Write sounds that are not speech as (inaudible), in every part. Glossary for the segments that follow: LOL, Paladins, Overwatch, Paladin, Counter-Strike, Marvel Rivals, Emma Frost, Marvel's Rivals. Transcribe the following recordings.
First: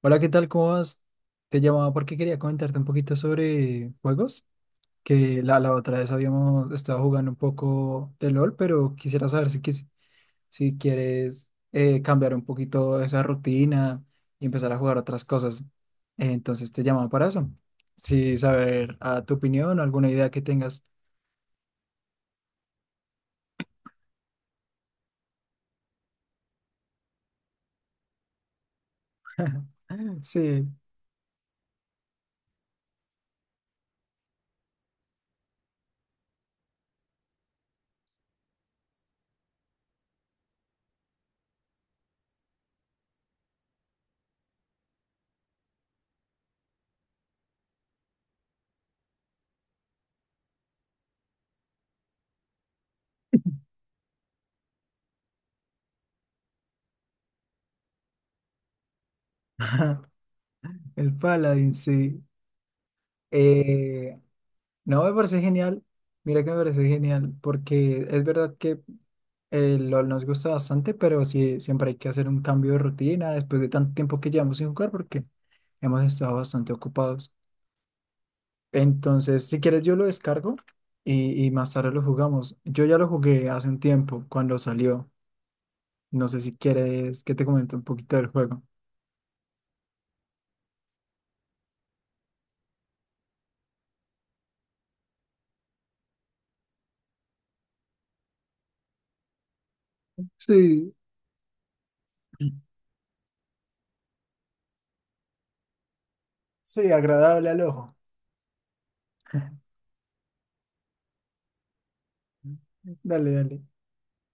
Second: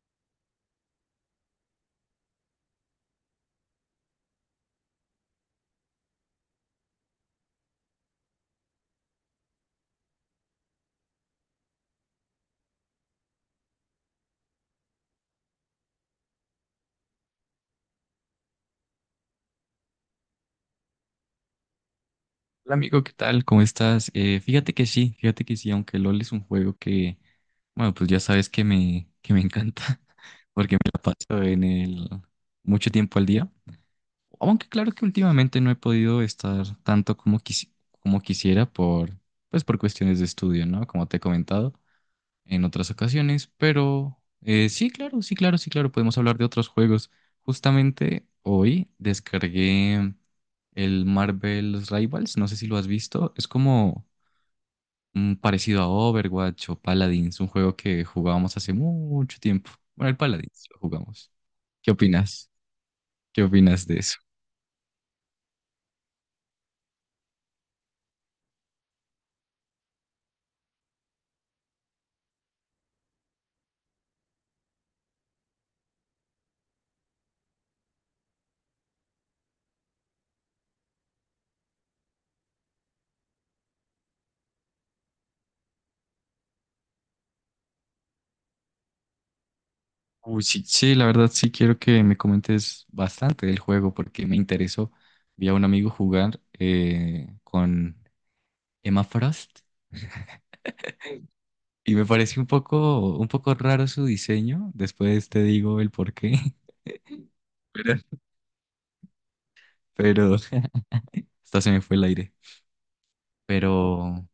Hola, ¿qué tal? ¿Cómo vas? Te llamaba porque quería comentarte un poquito sobre juegos, que la otra vez habíamos estado jugando un poco de LOL, pero quisiera saber si quieres cambiar un poquito esa rutina y empezar a jugar otras cosas. Entonces te llamaba para eso. Sí, saber a tu opinión, alguna idea que tengas. Hola amigo, ¿qué tal? ¿Cómo estás? Fíjate que sí, fíjate que sí, aunque LOL es un juego que, bueno, pues ya sabes que me encanta, (laughs) (laughs) Sí, porque me la paso en el mucho tiempo al día. Aunque claro que últimamente no he podido estar tanto como quisiera pues por cuestiones de estudio, ¿no? Como te he comentado en otras ocasiones, pero sí, claro, sí, claro, sí, claro, podemos hablar de otros juegos. Justamente hoy descargué el Marvel's Rivals, no sé si lo has visto, es como parecido a Overwatch o Paladins, un juego que jugábamos hace mucho tiempo. (laughs) Bueno, el Paladins lo el jugamos. Paladin, ¿Qué sí. opinas? ¿Qué opinas de eso? Eh, no, me parece genial. Mira que me parece genial, porque es verdad que el LOL nos gusta bastante, pero sí, siempre hay que hacer un cambio de rutina después de tanto tiempo que llevamos sin jugar porque hemos estado bastante ocupados. Entonces, si quieres, yo lo descargo y más tarde lo jugamos. Yo ya lo jugué hace un tiempo, cuando salió. No sé si quieres que te comente un poquito del juego. Uy, sí, sí, la verdad sí quiero que me comentes bastante del juego porque me interesó. Vi a un amigo jugar con Emma Frost. Sí, Y me parece un poco, raro su diseño. Después te digo el por qué. (laughs) sí, agradable al ojo. Pero, (laughs) pero, (laughs) hasta se me fue el aire. Dale, dale. Pero,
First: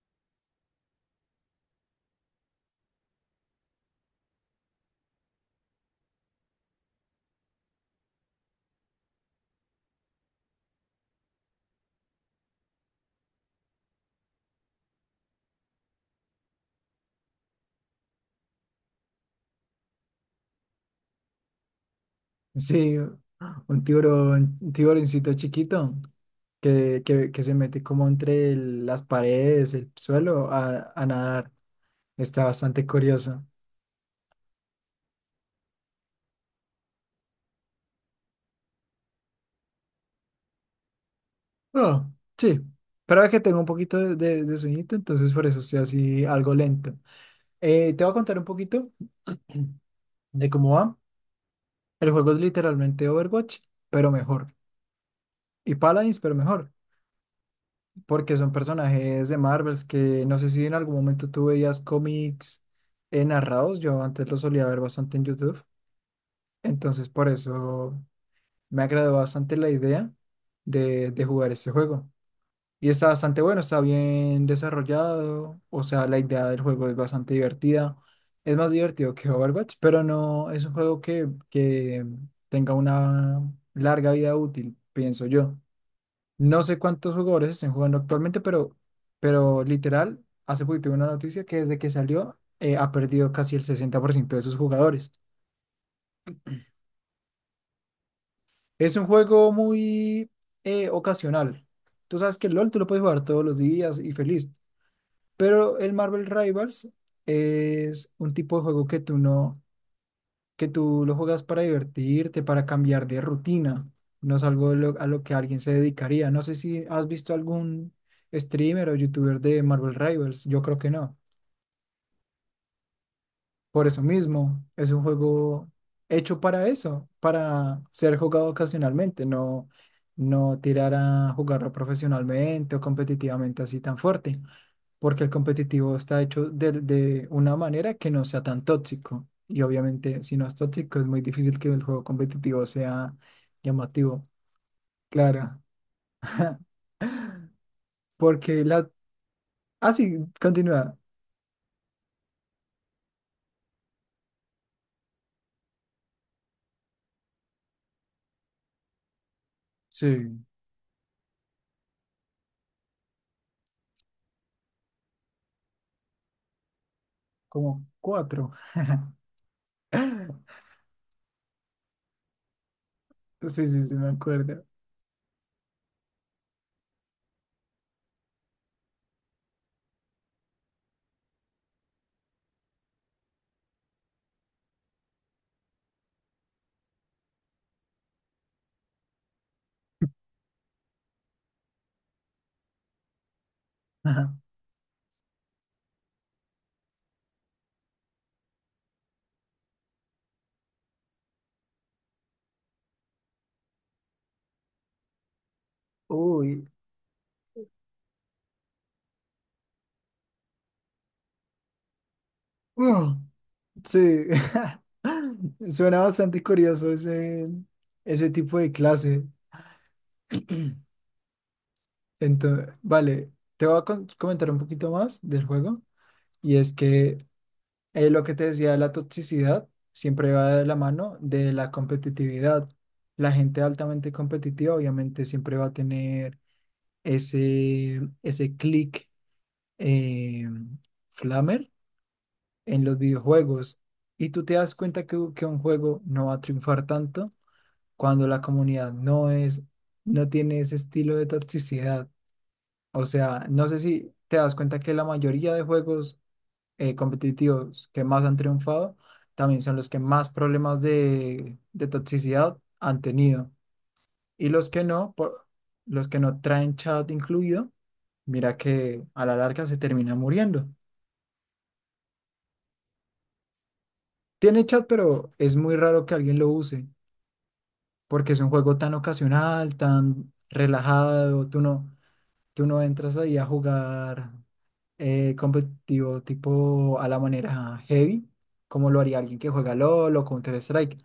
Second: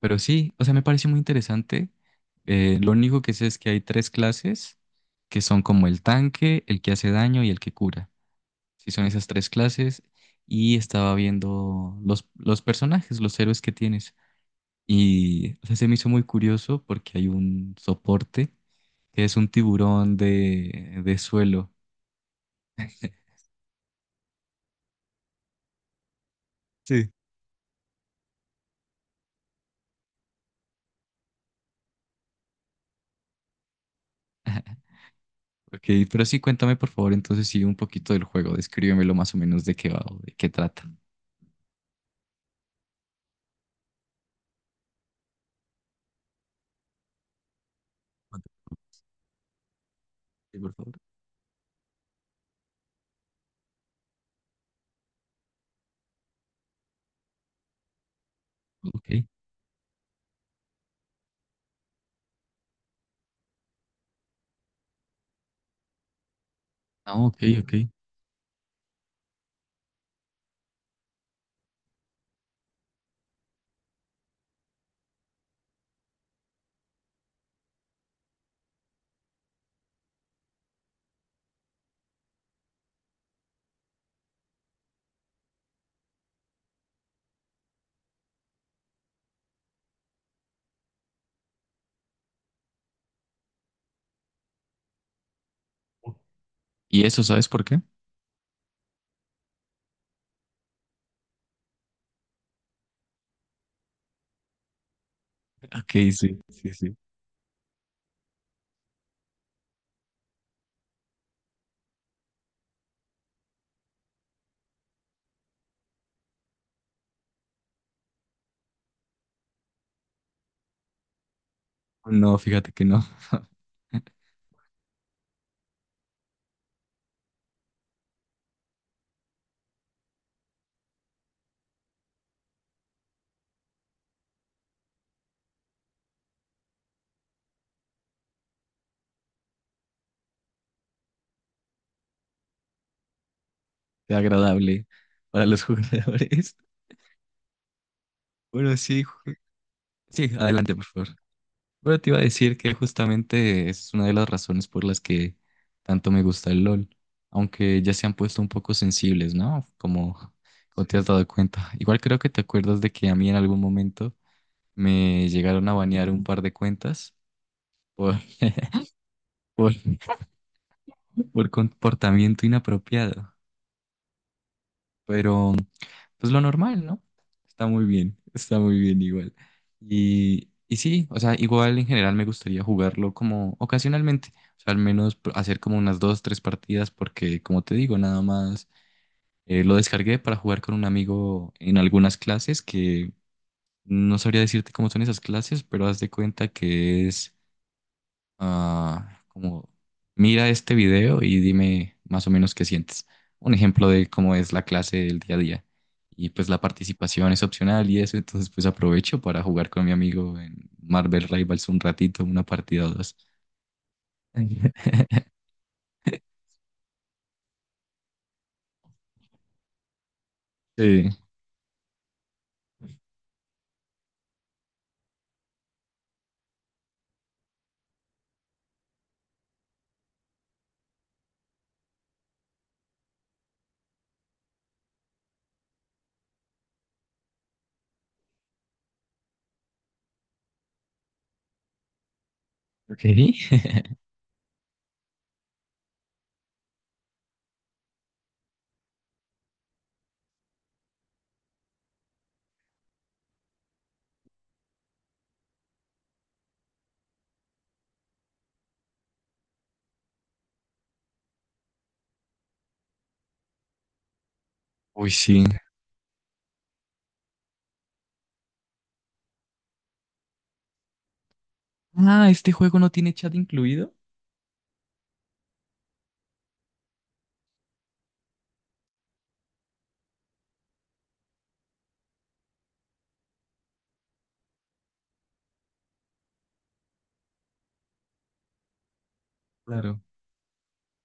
pero sí, o sea, me parece muy interesante. Lo único que sé es que hay tres clases que son como el tanque, el que hace daño y el que cura. Sí, son esas tres clases. Y estaba viendo los personajes, los héroes que tienes. Y o sea, se me hizo muy curioso porque hay un soporte que es un tiburón de suelo. Sí, un tiburón, un tiburoncito chiquito que, Sí. que, que se mete como entre las paredes, el suelo, a nadar. Está bastante curioso. (laughs) Ok, pero sí, cuéntame por favor entonces sí un poquito del juego, descríbemelo más o menos de qué va o de qué trata. Oh, sí. Pero es que tengo un poquito de sueñito, entonces por eso estoy así algo lento. Te voy a contar un poquito de Sí, cómo por favor. va. El juego es literalmente Overwatch, pero mejor. Y Paladins, pero mejor. Porque son Ok, personajes de Marvels que no sé si en algún momento tú veías cómics narrados. Yo antes los solía ver bastante en YouTube. Entonces por ok, ok. eso me agradó bastante la idea de jugar este juego. Y está bastante bueno, está bien desarrollado, o sea, la idea del juego es bastante divertida. Es más divertido que Overwatch, pero no es un juego que tenga una larga vida útil, pienso yo. No sé cuántos jugadores estén jugando actualmente, pero literal, hace poquito vi una noticia que desde que salió ha perdido casi el 60% de sus jugadores. ¿Y eso sabes por qué? Es un juego muy ocasional. Tú sabes que el LOL tú lo puedes jugar todos los días y feliz, pero Ok, el Marvel sí, sí, Rivals sí. es un tipo de juego que tú no, que tú lo juegas para divertirte, para cambiar de rutina. No es algo a lo que alguien se dedicaría. No sé si has visto algún streamer o youtuber de Marvel Rivals. Yo creo que no. No, fíjate que no. Por eso (laughs) mismo, es un juego hecho para eso, para ser jugado ocasionalmente, no, no tirar a jugarlo profesionalmente o competitivamente así tan fuerte, porque el competitivo está hecho de una manera que no sea tan tóxico. Y obviamente, si no es tóxico, es muy difícil que el juego competitivo sea Sea llamativo. agradable para Claro, los (laughs) jugadores. porque Bueno, la... sí, Ah, sí, sí, adelante por continúa. favor. Pero te iba a decir que justamente es una de las razones por las que tanto me gusta el LOL, aunque ya se han puesto un poco sensibles, ¿no? Como, Sí, como te has dado cuenta. Igual creo que te acuerdas de que a mí en algún momento me llegaron a banear un par de cuentas como por, cuatro. (laughs) por, por comportamiento inapropiado, Sí, sí, sí, me acuerdo. pero... pues lo normal, ¿no? Está muy bien igual. Y sí, o sea, igual en general me gustaría jugarlo como ocasionalmente, o sea, al menos hacer como unas dos, tres partidas, porque como te digo, nada más lo descargué para jugar con un amigo en algunas clases que (laughs) no Ajá. sabría decirte cómo son esas clases, pero haz de cuenta que es como mira este video y dime más o menos qué sientes. Un ejemplo de cómo es la clase del día a día. Y pues la Uy, participación es opcional y eso, entonces pues aprovecho para jugar con mi amigo en Marvel Rivals un ratito, una partida o dos. mm, sí, (laughs) (laughs) suena bastante curioso ese tipo de clase. Sí. Entonces, vale, te voy a comentar un poquito más del juego. Y es que lo que te decía de la toxicidad siempre va de la mano de la competitividad. La gente altamente competitiva obviamente siempre va a tener ese click eh, flamer en los Ok. videojuegos. Y tú te das cuenta que un juego no va a triunfar tanto cuando la comunidad no es, no tiene ese estilo de toxicidad. O sea, no sé si te das cuenta que la mayoría de juegos competitivos que más han triunfado también son los que más problemas de toxicidad han tenido. Y los que Uy, no, sí. Los que no traen chat incluido, mira que a la larga se termina muriendo. Ah, este juego no tiene chat incluido. Tiene chat, pero es muy raro que alguien lo use, porque es un juego tan ocasional, tan relajado, tú no. Tú no entras ahí a jugar competitivo tipo a la manera heavy, como lo haría alguien que juega Claro. LOL o Counter-Strike,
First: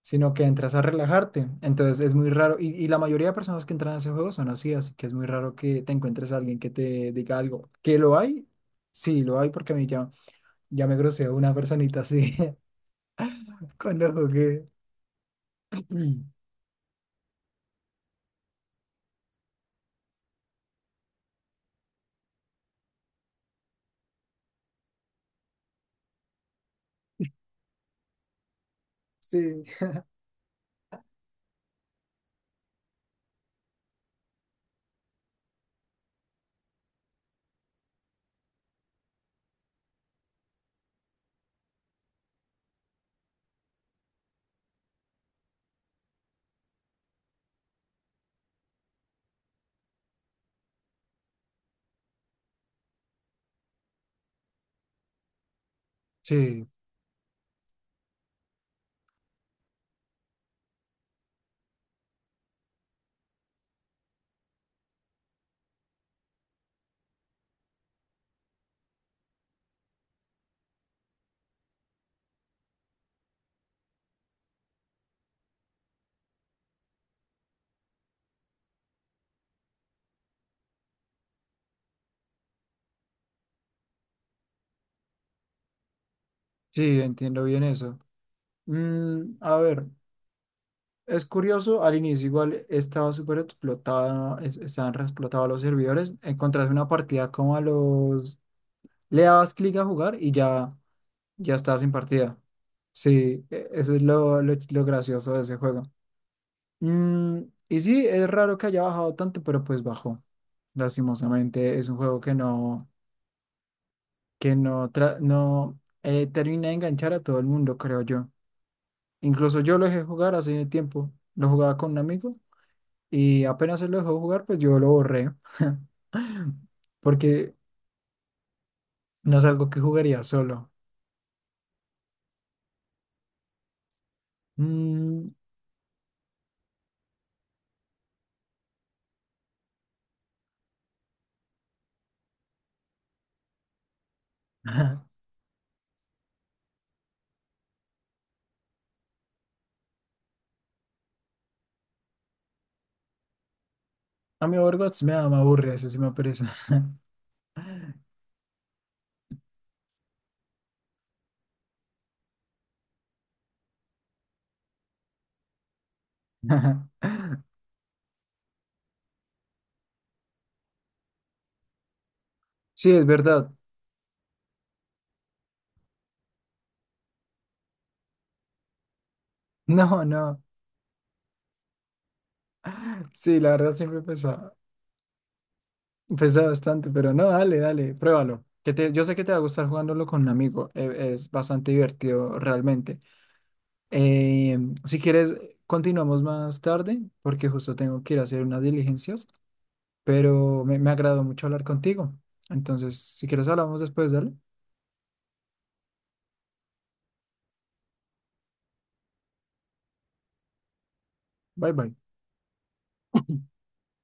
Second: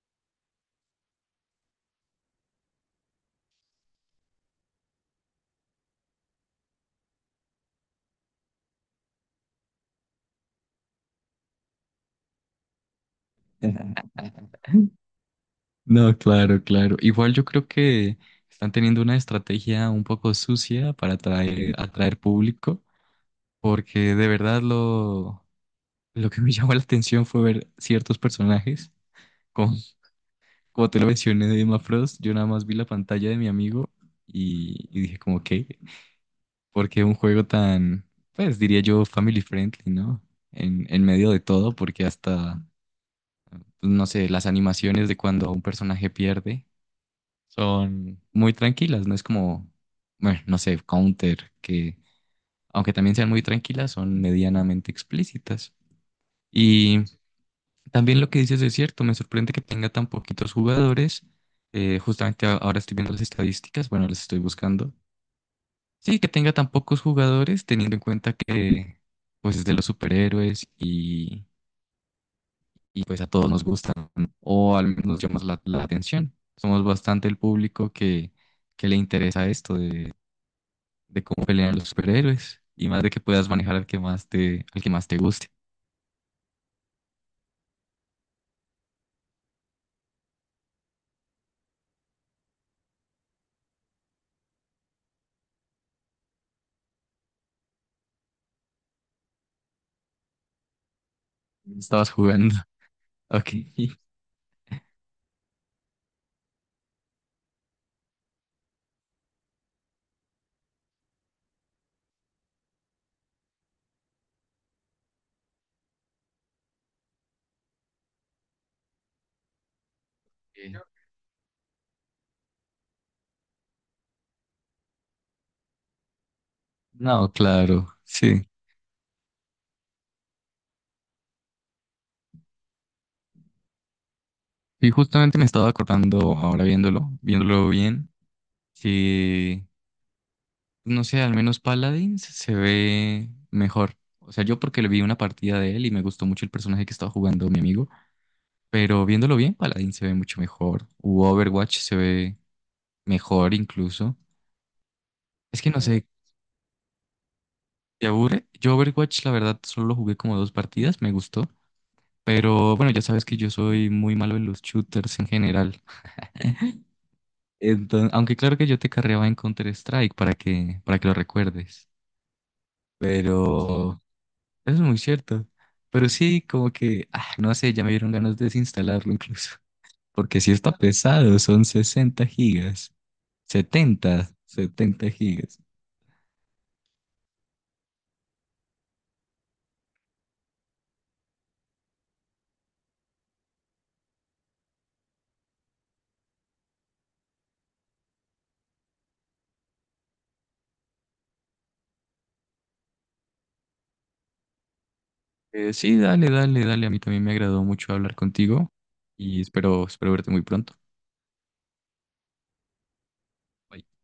sino que entras a relajarte. Entonces es muy raro, y la mayoría de personas que entran a ese juego son así, así que es muy raro que te encuentres a alguien que te diga algo. ¿Que lo hay? Sí, lo hay porque a mí ya me groseó una personita así (laughs) cuando (laughs) jugué. No, (clears throat) claro, claro. Igual yo creo que están teniendo una estrategia un poco sucia para atraer, público. Porque de verdad lo que me (laughs) llamó la atención fue ver ciertos personajes. Sí. Como, como te lo mencioné de Emma Frost, yo nada más vi la pantalla de mi amigo y, dije como, ¿qué? Porque un juego tan, pues diría yo, family friendly, ¿no? en medio de todo, porque hasta, pues, no sé, las animaciones de cuando un personaje pierde son muy tranquilas, no es como, bueno, no sé, Counter, que aunque también sean muy tranquilas, son medianamente explícitas. Sí, También lo que dices es cierto, me sorprende que tenga tan poquitos jugadores. Justamente ahora estoy viendo las estadísticas, bueno, las estoy buscando. Sí, que tenga tan pocos jugadores, teniendo en cuenta que pues es de los superhéroes y, pues a todos nos gustan, ¿no? O al menos llamas la atención. Somos bastante el público que le interesa esto de cómo pelean los superhéroes y más de que puedas manejar al que más te, guste. sí, entiendo bien eso. Mm, a ver. Es curioso, al inicio igual estaba súper explotada, estaban re explotados los servidores. Encontrás una partida como a los... Le dabas clic a jugar y ya, ya estabas en Estabas partida. jugando. (laughs) Sí, Ok. Eso es lo gracioso de ese juego. Mm, y sí, es raro que haya bajado tanto, pero pues bajó. Lastimosamente es un juego que no, que no termina de enganchar a todo el mundo, creo yo. Incluso yo lo dejé jugar hace Eh, tiempo. Lo jugaba con un amigo. Y apenas él lo dejó jugar, pues yo lo borré, (clears throat) (laughs) No, porque claro, sí. no es algo que jugaría solo. Y Mm. justamente me estaba acordando, ahora viéndolo, viéndolo bien, que, pues, no sé, al menos Paladins se ve mejor. O sea, yo porque le vi (laughs) una partida de él y me gustó mucho el personaje que estaba jugando mi amigo, pero viéndolo bien, Paladins se ve mucho mejor. U Overwatch se ve mejor incluso. A mí Overwatch me da, me Es que aburre, no eso sí sé, me pereza. te aburre. Yo Overwatch, la verdad, solo jugué como dos partidas, me gustó. Pero bueno, ya sabes que yo soy muy malo en los shooters en general. (laughs) Entonces, aunque claro que yo te carreaba en Counter-Strike para que, lo recuerdes. Sí, es verdad. (laughs) Pero eso es muy cierto. Pero sí, como que, no sé, ya me dieron ganas de desinstalarlo incluso. (laughs) No, Porque no. sí está pesado, son 60 gigas. Sí, la verdad siempre setenta, pesa, setenta gigas. pesa bastante, pero no, dale, dale, pruébalo. Que te, yo sé que te va a gustar jugándolo con un amigo. Es, bastante divertido realmente. Eh, si quieres, continuamos más tarde, porque justo tengo que ir a hacer unas diligencias. Pero me agradó mucho hablar contigo. Entonces, si quieres hablamos después, dale. Sí, dale, dale, dale. A mí también me agradó mucho hablar contigo y espero, verte muy pronto. Bye bye. Bye.